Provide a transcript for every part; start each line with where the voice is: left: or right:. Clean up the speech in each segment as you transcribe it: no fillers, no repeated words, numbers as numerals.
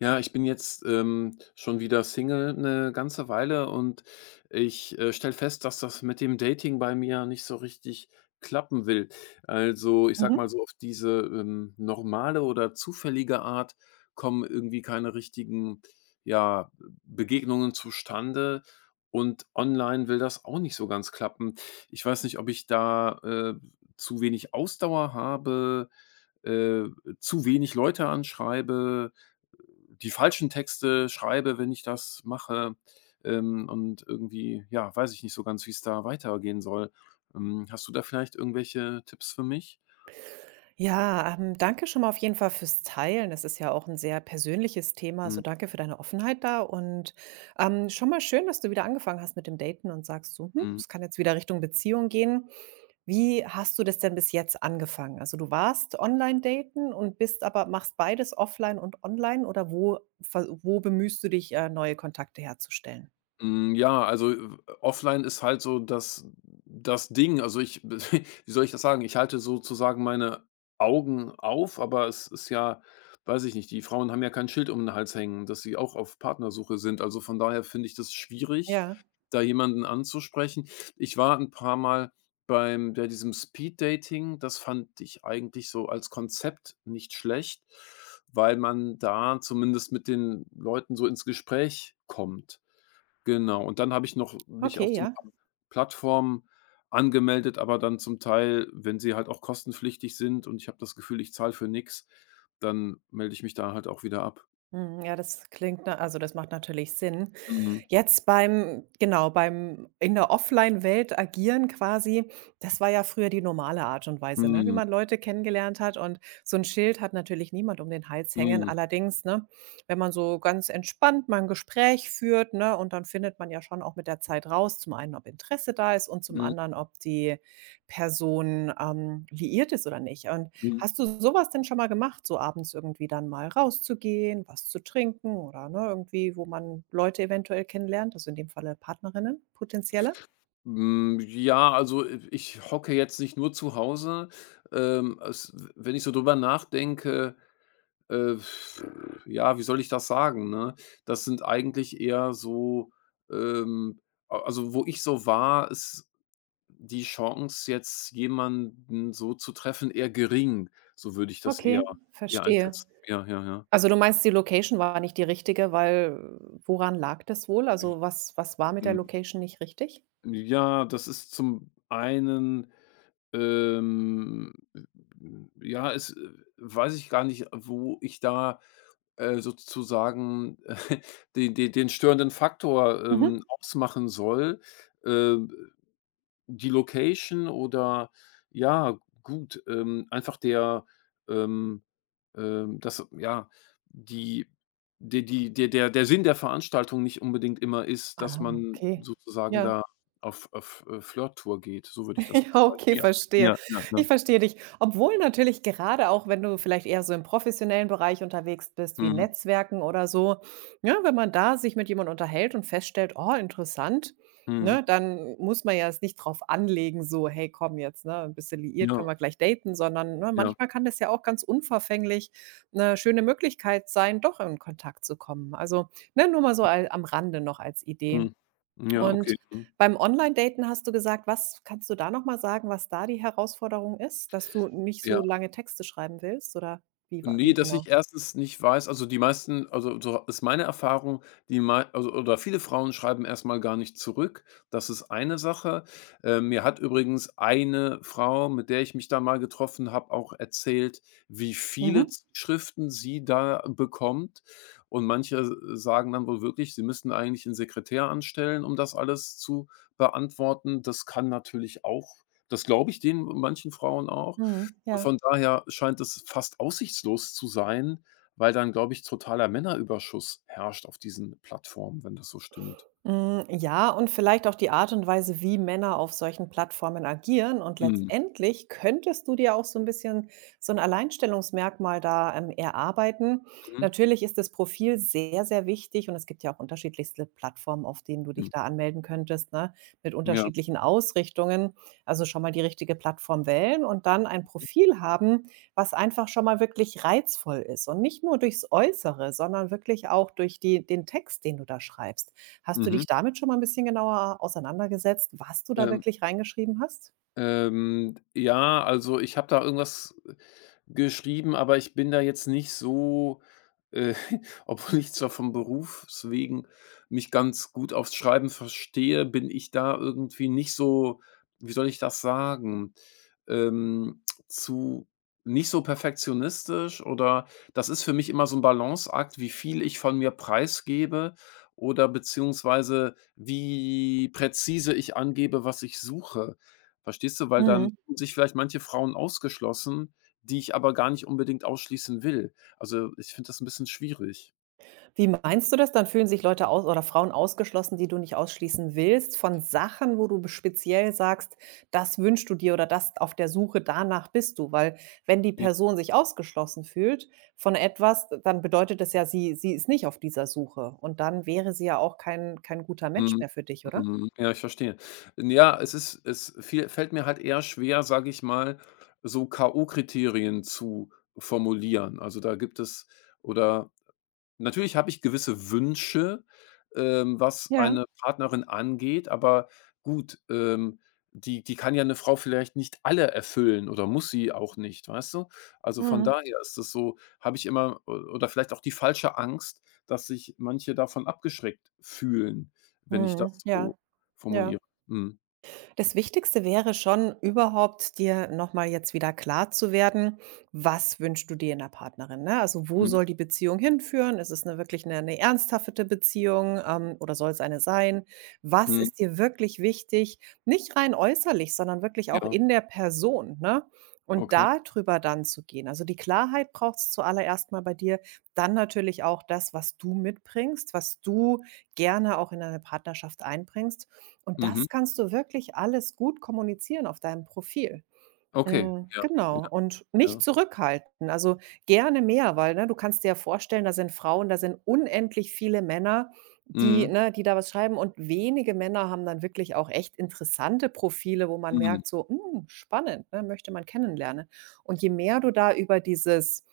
left: Ja, ich bin jetzt, schon wieder Single eine ganze Weile, und ich stelle fest, dass das mit dem Dating bei mir nicht so richtig klappen will. Also, ich sag mal
right: Mhm.
left: so, auf diese, normale oder zufällige Art kommen irgendwie keine richtigen, ja, Begegnungen zustande, und online will das auch nicht so ganz klappen. Ich weiß nicht, ob ich da, zu wenig Ausdauer habe, äh, zu wenig Leute anschreibe, die falschen Texte schreibe, wenn ich das mache. Und irgendwie, ja, weiß ich nicht so ganz, wie es da weitergehen soll. Hast du da vielleicht irgendwelche Tipps für mich?
right: Ja, danke schon mal auf jeden Fall fürs Teilen. Das ist ja auch ein sehr persönliches Thema, also danke für deine Offenheit da und, schon mal schön, dass du wieder angefangen hast mit dem Daten und sagst so: „Hm,
left: Mhm.
right: es kann jetzt wieder Richtung Beziehung gehen.“ Wie hast du das denn bis jetzt angefangen? Also, du warst online daten und bist aber machst beides offline und online oder wo bemühst du dich, neue Kontakte herzustellen?
left: Ja, also, offline ist halt so das Ding. Also, ich wie soll ich das sagen? Ich halte sozusagen meine Augen auf, aber es ist ja, weiß ich nicht, die Frauen haben ja kein Schild um den Hals hängen, dass sie auch auf Partnersuche sind. Also, von daher finde ich das schwierig,
right: Ja,
left: da jemanden anzusprechen. Ich war ein paar Mal bei diesem Speed-Dating. Das fand ich eigentlich so als Konzept nicht schlecht, weil man da zumindest mit den Leuten so ins Gespräch kommt. Genau, und dann habe ich noch mich auf
right: okay,
left: so 'n
right: ja.
left: paar Plattformen angemeldet, aber dann zum Teil, wenn sie halt auch kostenpflichtig sind und ich habe das Gefühl, ich zahle für nix, dann melde ich mich da halt auch wieder ab.
right: Mhm, ja, das klingt also das macht natürlich Sinn.
left: Mhm.
right: Jetzt beim genau, beim in der Offline-Welt agieren quasi, das war ja früher die normale Art und Weise, ne, wie
left: Mhm.
right: man Leute kennengelernt hat und so ein Schild hat natürlich niemand um den Hals hängen.
left: Mhm.
right: Allerdings, ne, wenn man so ganz entspannt mal 'n Gespräch führt, ne, und dann findet man ja schon auch mit der Zeit raus, zum einen, ob Interesse da ist und zum
left: Mhm.
right: anderen, ob die Person, liiert ist oder nicht. Und
left: Mhm.
right: hast du sowas denn schon mal gemacht, so abends irgendwie dann mal rauszugehen, was zu trinken oder, ne, irgendwie, wo man Leute eventuell kennenlernt, also in dem Falle Partnerinnen, potenzielle?
left: Ja, also, ich hocke jetzt nicht nur zu Hause. Es wenn ich so drüber nachdenke, äh, ja, wie soll ich das sagen, ne? Das sind eigentlich eher so, ähm a also, wo ich so war, ist die Chance, jetzt jemanden so zu treffen, eher gering. So würde ich das eher
right: Okay,
left: eher
right: verstehe.
left: einschätzen. Ja, ja, ja.
right: Also, du meinst, die Location war nicht die richtige, weil woran lag das wohl?
left: Ich
right: Also, was war mit der
left: Hm,
right: Location nicht richtig?
left: ja, Das ist zum einen, ähm, äh, ja, es weiß ich gar nicht, wo ich da, sozusagen den störenden Faktor,
right: Mhm.
left: ausmachen soll. Ähm Die Location oder, ja, gut, einfach der, ähm, das ja, die de die der der der Sinn der Veranstaltung nicht unbedingt immer ist, dass
right: Ah,
left: man
right: okay.
left: sozusagen
right: Ja.
left: da auf Flirt-Tour geht. So würde ich das
right: Ja,
left: beschreiben.
right: okay,
left: Ja,
right: verstehe.
left: ja, ja, ja.
right: Ich verstehe dich. Obwohl natürlich gerade auch, wenn du vielleicht eher so im professionellen Bereich unterwegs bist, wie
left: Mhm,
right: Netzwerken oder so, ja, wenn man da sich mit jemandem unterhält und feststellt, oh, interessant, ne,
left: mhm.
right: dann muss man ja es nicht drauf anlegen, so, hey, komm jetzt, ne, ein bisschen liiert,
left: Ja,
right: können wir gleich daten, sondern ne,
left: ja,
right: manchmal kann das ja auch ganz unverfänglich eine schöne Möglichkeit sein, doch in Kontakt zu kommen. Also ne, nur mal so am Rande noch als Idee.
left: mhm. Ja, okay,
right: Und
left: mhm.
right: beim Online-Daten hast du gesagt, was kannst du da noch mal sagen, was da die Herausforderung ist, dass du nicht
left: Ja.
right: so lange Texte schreiben willst oder wie
left: Ne, dass ich
right: genau?
left: erstens nicht weiß, also, die meisten, also, so ist meine Erfahrung, die mei also oder viele Frauen schreiben erstmal gar nicht zurück. Das ist eine Sache. Mir hat übrigens eine Frau, mit der ich mich da mal getroffen habe, auch erzählt, wie
right: Mhm.
left: viele Z Schriften sie da bekommt. Und manche s sagen dann wohl wirklich, sie müssten eigentlich einen Sekretär anstellen, um das alles zu beantworten. Das kann natürlich auch, das glaube ich den manchen Frauen auch.
right: Mhm.
left: Und
right: Ja.
left: von daher scheint es fast aussichtslos zu sein, weil dann, glaube ich, totaler Männerüberschuss herrscht auf diesen Plattformen, wenn das so stimmt.
right: Hm, ja, und vielleicht auch die Art und Weise, wie Männer auf solchen Plattformen agieren. Und
left: Mhm.
right: letztendlich könntest du dir auch so ein bisschen so ein Alleinstellungsmerkmal da, erarbeiten.
left: Mhm.
right: Natürlich ist das Profil sehr, sehr wichtig und es gibt ja auch unterschiedlichste Plattformen, auf denen du
left: Mhm.
right: dich da anmelden könntest, ne, mit
left: Ja.
right: unterschiedlichen Ausrichtungen. Also, schon mal die richtige Plattform wählen und dann ein Profil haben, was einfach schon mal wirklich reizvoll ist und nicht nur durchs Äußere, sondern wirklich auch durch die den Text, den du da schreibst. Hast du
left: Mhm.
right: dich damit schon mal ein bisschen genauer auseinandergesetzt, was du da
left: Ähm
right: wirklich reingeschrieben hast?
left: Ähm, ja, also ich habe da irgendwas geschrieben, aber ich bin da jetzt nicht so, äh, obwohl ich zwar vom Berufswegen mich ganz gut aufs Schreiben verstehe, bin ich da irgendwie nicht so, wie soll ich das sagen, zu nicht so perfektionistisch, oder das ist für mich immer so ein Balanceakt, wie viel ich von mir preisgebe oder beziehungsweise wie präzise ich angebe, was ich suche. Verstehst du? Weil dann
right: Mhm.
left: fühlen sich vielleicht manche Frauen ausgeschlossen, die ich aber gar nicht unbedingt ausschließen will. Also, ich finde das ein bisschen schwierig.
right: Wie meinst du das? Dann fühlen sich Leute aus oder Frauen ausgeschlossen, die du nicht ausschließen willst, von Sachen, wo du b speziell sagst: „Das wünschst du dir“ oder „das auf der Suche danach bist du“? Weil wenn die
left: Ja,
right: Person sich ausgeschlossen fühlt von etwas, dann bedeutet das ja, sie ist nicht auf dieser Suche und dann wäre sie ja auch kein guter Match
left: mhm,
right: mehr für dich, oder?
left: mhm. Ja, ich verstehe. Ja, es ist es fiel fällt mir halt eher schwer, sage ich mal, so K.O.-Kriterien zu formulieren. Also, da gibt es, oder, natürlich habe ich gewisse Wünsche, was
right: Ja.
left: eine Partnerin angeht, aber gut, die kann ja eine Frau vielleicht nicht alle erfüllen, oder muss sie auch nicht, weißt du? Also, von
right: Mhm.
left: daher ist es so, habe ich immer, o oder vielleicht auch, die falsche Angst, dass sich manche davon abgeschreckt fühlen, wenn ich
right: Mhm.
left: das so
right: Ja, ja.
left: formuliere. Mhm.
right: Das Wichtigste wäre schon überhaupt, dir nochmal jetzt wieder klar zu werden, was wünschst du dir in der Partnerin? Ne? Also wo
left: Mhm.
right: soll die Beziehung hinführen? Ist es eine, wirklich eine ernsthafte Beziehung oder soll es eine sein? Was
left: Mhm.
right: ist dir wirklich wichtig? Nicht rein äußerlich, sondern wirklich auch
left: Ja,
right: in der Person. Ne? Und
left: okay.
right: darüber dann zu gehen. Also die Klarheit braucht es zuallererst mal bei dir. Dann natürlich auch das, was du mitbringst, was du gerne auch in eine Partnerschaft einbringst. Und
left: Mhm.
right: das kannst du wirklich alles gut kommunizieren auf deinem Profil.
left: Okay.
right: Hm,
left: Ja, ja,
right: genau und
left: ja.
right: nicht zurückhalten, also gerne mehr, weil, ne, du kannst dir ja vorstellen, da sind Frauen, da sind unendlich viele Männer, die
left: Mhm.
right: ne, die da was schreiben und wenige Männer haben dann wirklich auch echt interessante Profile, wo man
left: Mhm.
right: merkt so: „Hm, spannend, ne, möchte man kennenlernen.“ Und je mehr du da über dieses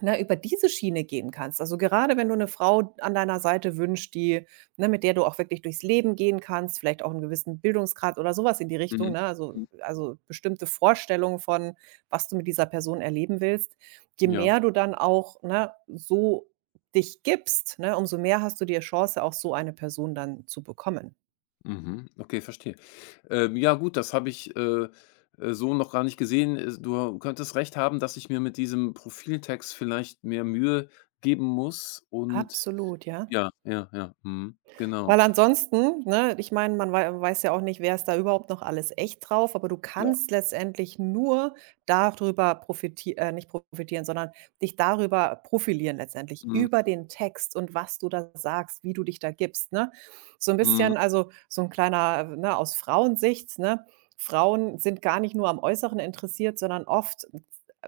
right: ne, über diese Schiene gehen kannst. Also, gerade wenn du eine Frau an deiner Seite wünschst, die ne, mit der du auch wirklich durchs Leben gehen kannst, vielleicht auch einen gewissen Bildungsgrad oder sowas in die Richtung,
left: Mhm.
right: ne?
left: Mhm.
right: Also bestimmte Vorstellungen von, was du mit dieser Person erleben willst. Je
left: Ja.
right: mehr du dann auch, ne, so dich gibst, ne, umso mehr hast du die Chance, auch so eine Person dann zu bekommen.
left: Mhm. Okay, verstehe. Ja gut, das habe ich, so noch gar nicht gesehen. Du könntest recht haben, dass ich mir mit diesem Profiltext vielleicht mehr Mühe geben muss, und
right: Absolut, ja.
left: ja, ja, ja, mhm, genau.
right: Weil ansonsten, ne, ich meine, man weiß ja auch nicht, wer ist da überhaupt noch alles echt drauf, aber du
left: Ja,
right: kannst letztendlich nur darüber profiti nicht profitieren, sondern dich darüber profilieren letztendlich,
left: mhm,
right: über den Text und was du da sagst, wie du dich da gibst, ne? So ein
left: mhm,
right: bisschen also, so ein kleiner, ne aus Frauensicht, ne? Frauen sind gar nicht nur am Äußeren interessiert, sondern oft,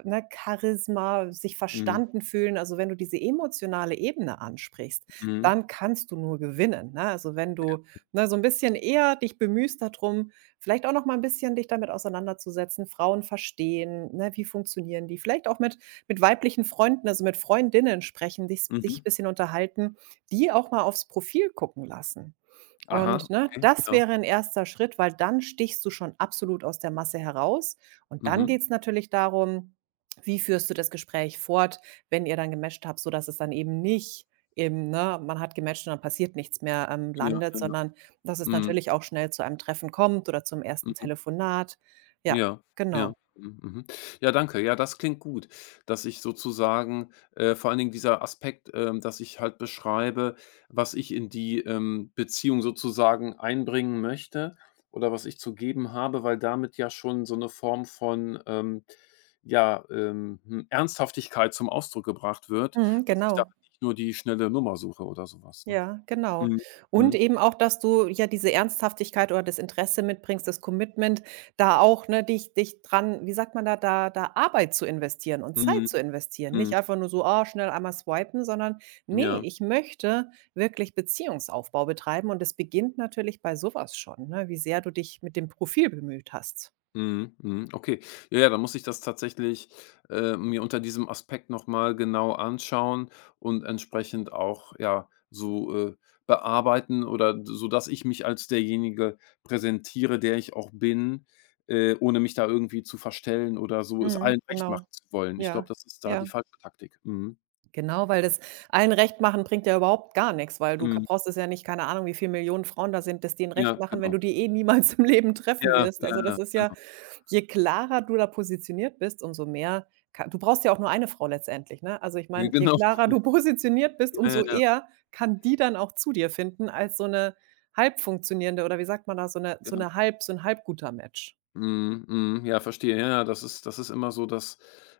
right: ne, Charisma, sich
left: mhm,
right: verstanden fühlen. Also, wenn du diese emotionale Ebene ansprichst,
left: mhm,
right: dann kannst du nur gewinnen, ne? Also, wenn du, ne, so ein bisschen eher dich bemühst darum, vielleicht auch noch mal ein bisschen dich damit auseinanderzusetzen, Frauen verstehen, ne, wie funktionieren die? Vielleicht auch mit weiblichen Freunden, also mit Freundinnen sprechen, dich
left: mhm.
right: ein bisschen unterhalten, die auch mal aufs Profil gucken lassen.
left: Aha,
right: Und, ne,
left: okay,
right: das
left: ja,
right: wäre ein erster Schritt, weil dann stichst du schon absolut aus der Masse heraus. Und dann
left: mhm,
right: geht es natürlich darum, wie führst du das Gespräch fort, wenn ihr dann gematcht habt, sodass es dann eben nicht ne, man hat gematcht und dann passiert nichts mehr,
left: ja,
right: landet,
left: ja, ja,
right: sondern dass es
left: mhm,
right: natürlich auch schnell zu einem Treffen kommt oder zum ersten
left: mhm.
right: Telefonat. Ja,
left: Ja, ja.
right: genau.
left: Mhm, mhm. Ja, danke. Ja, das klingt gut, dass ich sozusagen, vor allen Dingen dieser Aspekt, dass ich halt beschreibe, was ich in die, Beziehung sozusagen einbringen möchte oder was ich zu geben habe, weil damit ja schon so eine Form von, ja, Ernsthaftigkeit zum Ausdruck gebracht wird,
right: Mhm,
left: dass ich da
right: genau.
left: halt nicht nur die schnelle Nummer suche oder sowas, ne?
right: Ja, genau.
left: Mhm.
right: Und
left: Mhm.
right: eben auch, dass du ja diese Ernsthaftigkeit oder das Interesse mitbringst, das Commitment, da auch, ne, dich dran wie sagt man da Arbeit zu investieren und
left: Mhm.
right: Zeit zu investieren. Nicht
left: Mhm.
right: einfach nur so, ah, schnell einmal swipen, sondern: nee,
left: Ja.
right: ich möchte wirklich Beziehungsaufbau betreiben“ und es beginnt natürlich bei sowas schon, ne, wie sehr du dich mit dem Profil bemüht hast.
left: Mhm, mhm, okay. Ja, ja, dann muss ich das tatsächlich, mir unter diesem Aspekt noch mal genau anschauen und entsprechend auch, ja, so, bearbeiten, oder d so, dass ich mich als derjenige präsentiere, der ich auch bin, ohne mich da irgendwie zu verstellen oder so es allen
right: Mhm,
left: recht
right: genau.
left: machen zu wollen. Ich glaube,
right: Ja,
left: das ist da die
right: ja.
left: falsche Taktik. Mhm,
right: Genau, weil das allen recht machen bringt ja überhaupt gar nichts, weil du ka
left: mhm.
right: brauchst es ja nicht keine Ahnung, wie viele Millionen Frauen da sind, das denen recht
left: Ja,
right: machen, wenn
left: genau.
right: du die eh niemals im Leben treffen
left: Ja,
right: wirst.
left: ja,
right: Also,
left: ja,
right: das ist ja
left: genau.
right: je klarer du da positioniert bist, umso mehr ka du brauchst ja auch nur eine Frau letztendlich, ne? Also, ich meine, je
left: Genau.
right: klarer du positioniert bist,
left: Ja, ja,
right: umso
left: ja.
right: eher kann die dann auch zu dir finden als so eine halb funktionierende oder wie sagt man da, so eine so
left: Ja.
right: eine halb so ein halb guter Match.
left: Mhm, mhm. Ja, verstehe. Ja, ja, das ist immer so das,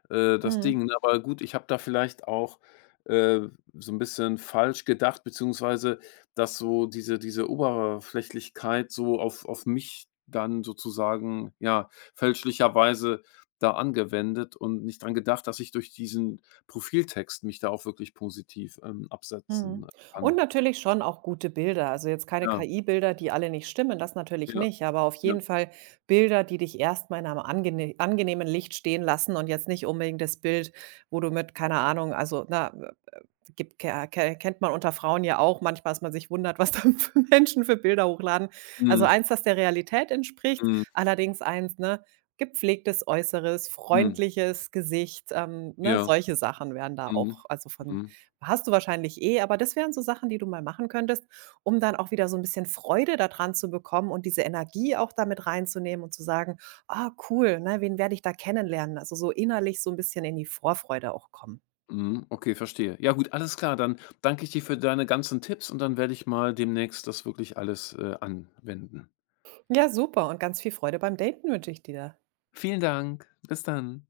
left: das
right: Mhm.
left: Ding, ne? Aber gut, ich habe da vielleicht auch, so ein bisschen falsch gedacht, beziehungsweise, dass so diese Oberflächlichkeit so auf mich dann sozusagen, ja, fälschlicherweise da angewendet und nicht dran gedacht, dass ich durch diesen Profiltext mich da auch wirklich positiv, absetzen
right: Mhm. Und
left: kann.
right: natürlich schon auch gute Bilder. Also jetzt keine
left: Ja,
right: KI-Bilder, die alle nicht stimmen, das natürlich
left: ja,
right: nicht, aber auf
left: ja.
right: jeden Fall Bilder, die dich erstmal in einem angenehmen Licht stehen lassen und jetzt nicht unbedingt das Bild, wo du mit, keine Ahnung, also na, äh, gibt, ke ke kennt man unter Frauen ja auch, manchmal, dass man sich wundert, was da für Menschen für Bilder hochladen. Also
left: Mhm,
right: eins, das der Realität entspricht,
left: mhm,
right: allerdings eins, ne, gepflegtes Äußeres,
left: mhm.
right: freundliches Gesicht, ne,
left: Ja,
right: solche Sachen werden da
left: mhm,
right: auch, also von
left: mhm.
right: hast du wahrscheinlich eh, aber das wären so Sachen, die du mal machen könntest, um dann auch wieder so ein bisschen Freude daran zu bekommen und diese Energie auch damit reinzunehmen und zu sagen: „Ah, cool, ne, wen werde ich da kennenlernen?“ Also, so innerlich so ein bisschen in die Vorfreude auch kommen.
left: Mhm, okay, verstehe. Ja gut, alles klar, dann danke ich dir für deine ganzen Tipps und dann werde ich mal demnächst das wirklich alles, anwenden.
right: Ja, super und ganz viel Freude beim Daten wünsche ich dir.
left: Vielen Dank. Bis dann.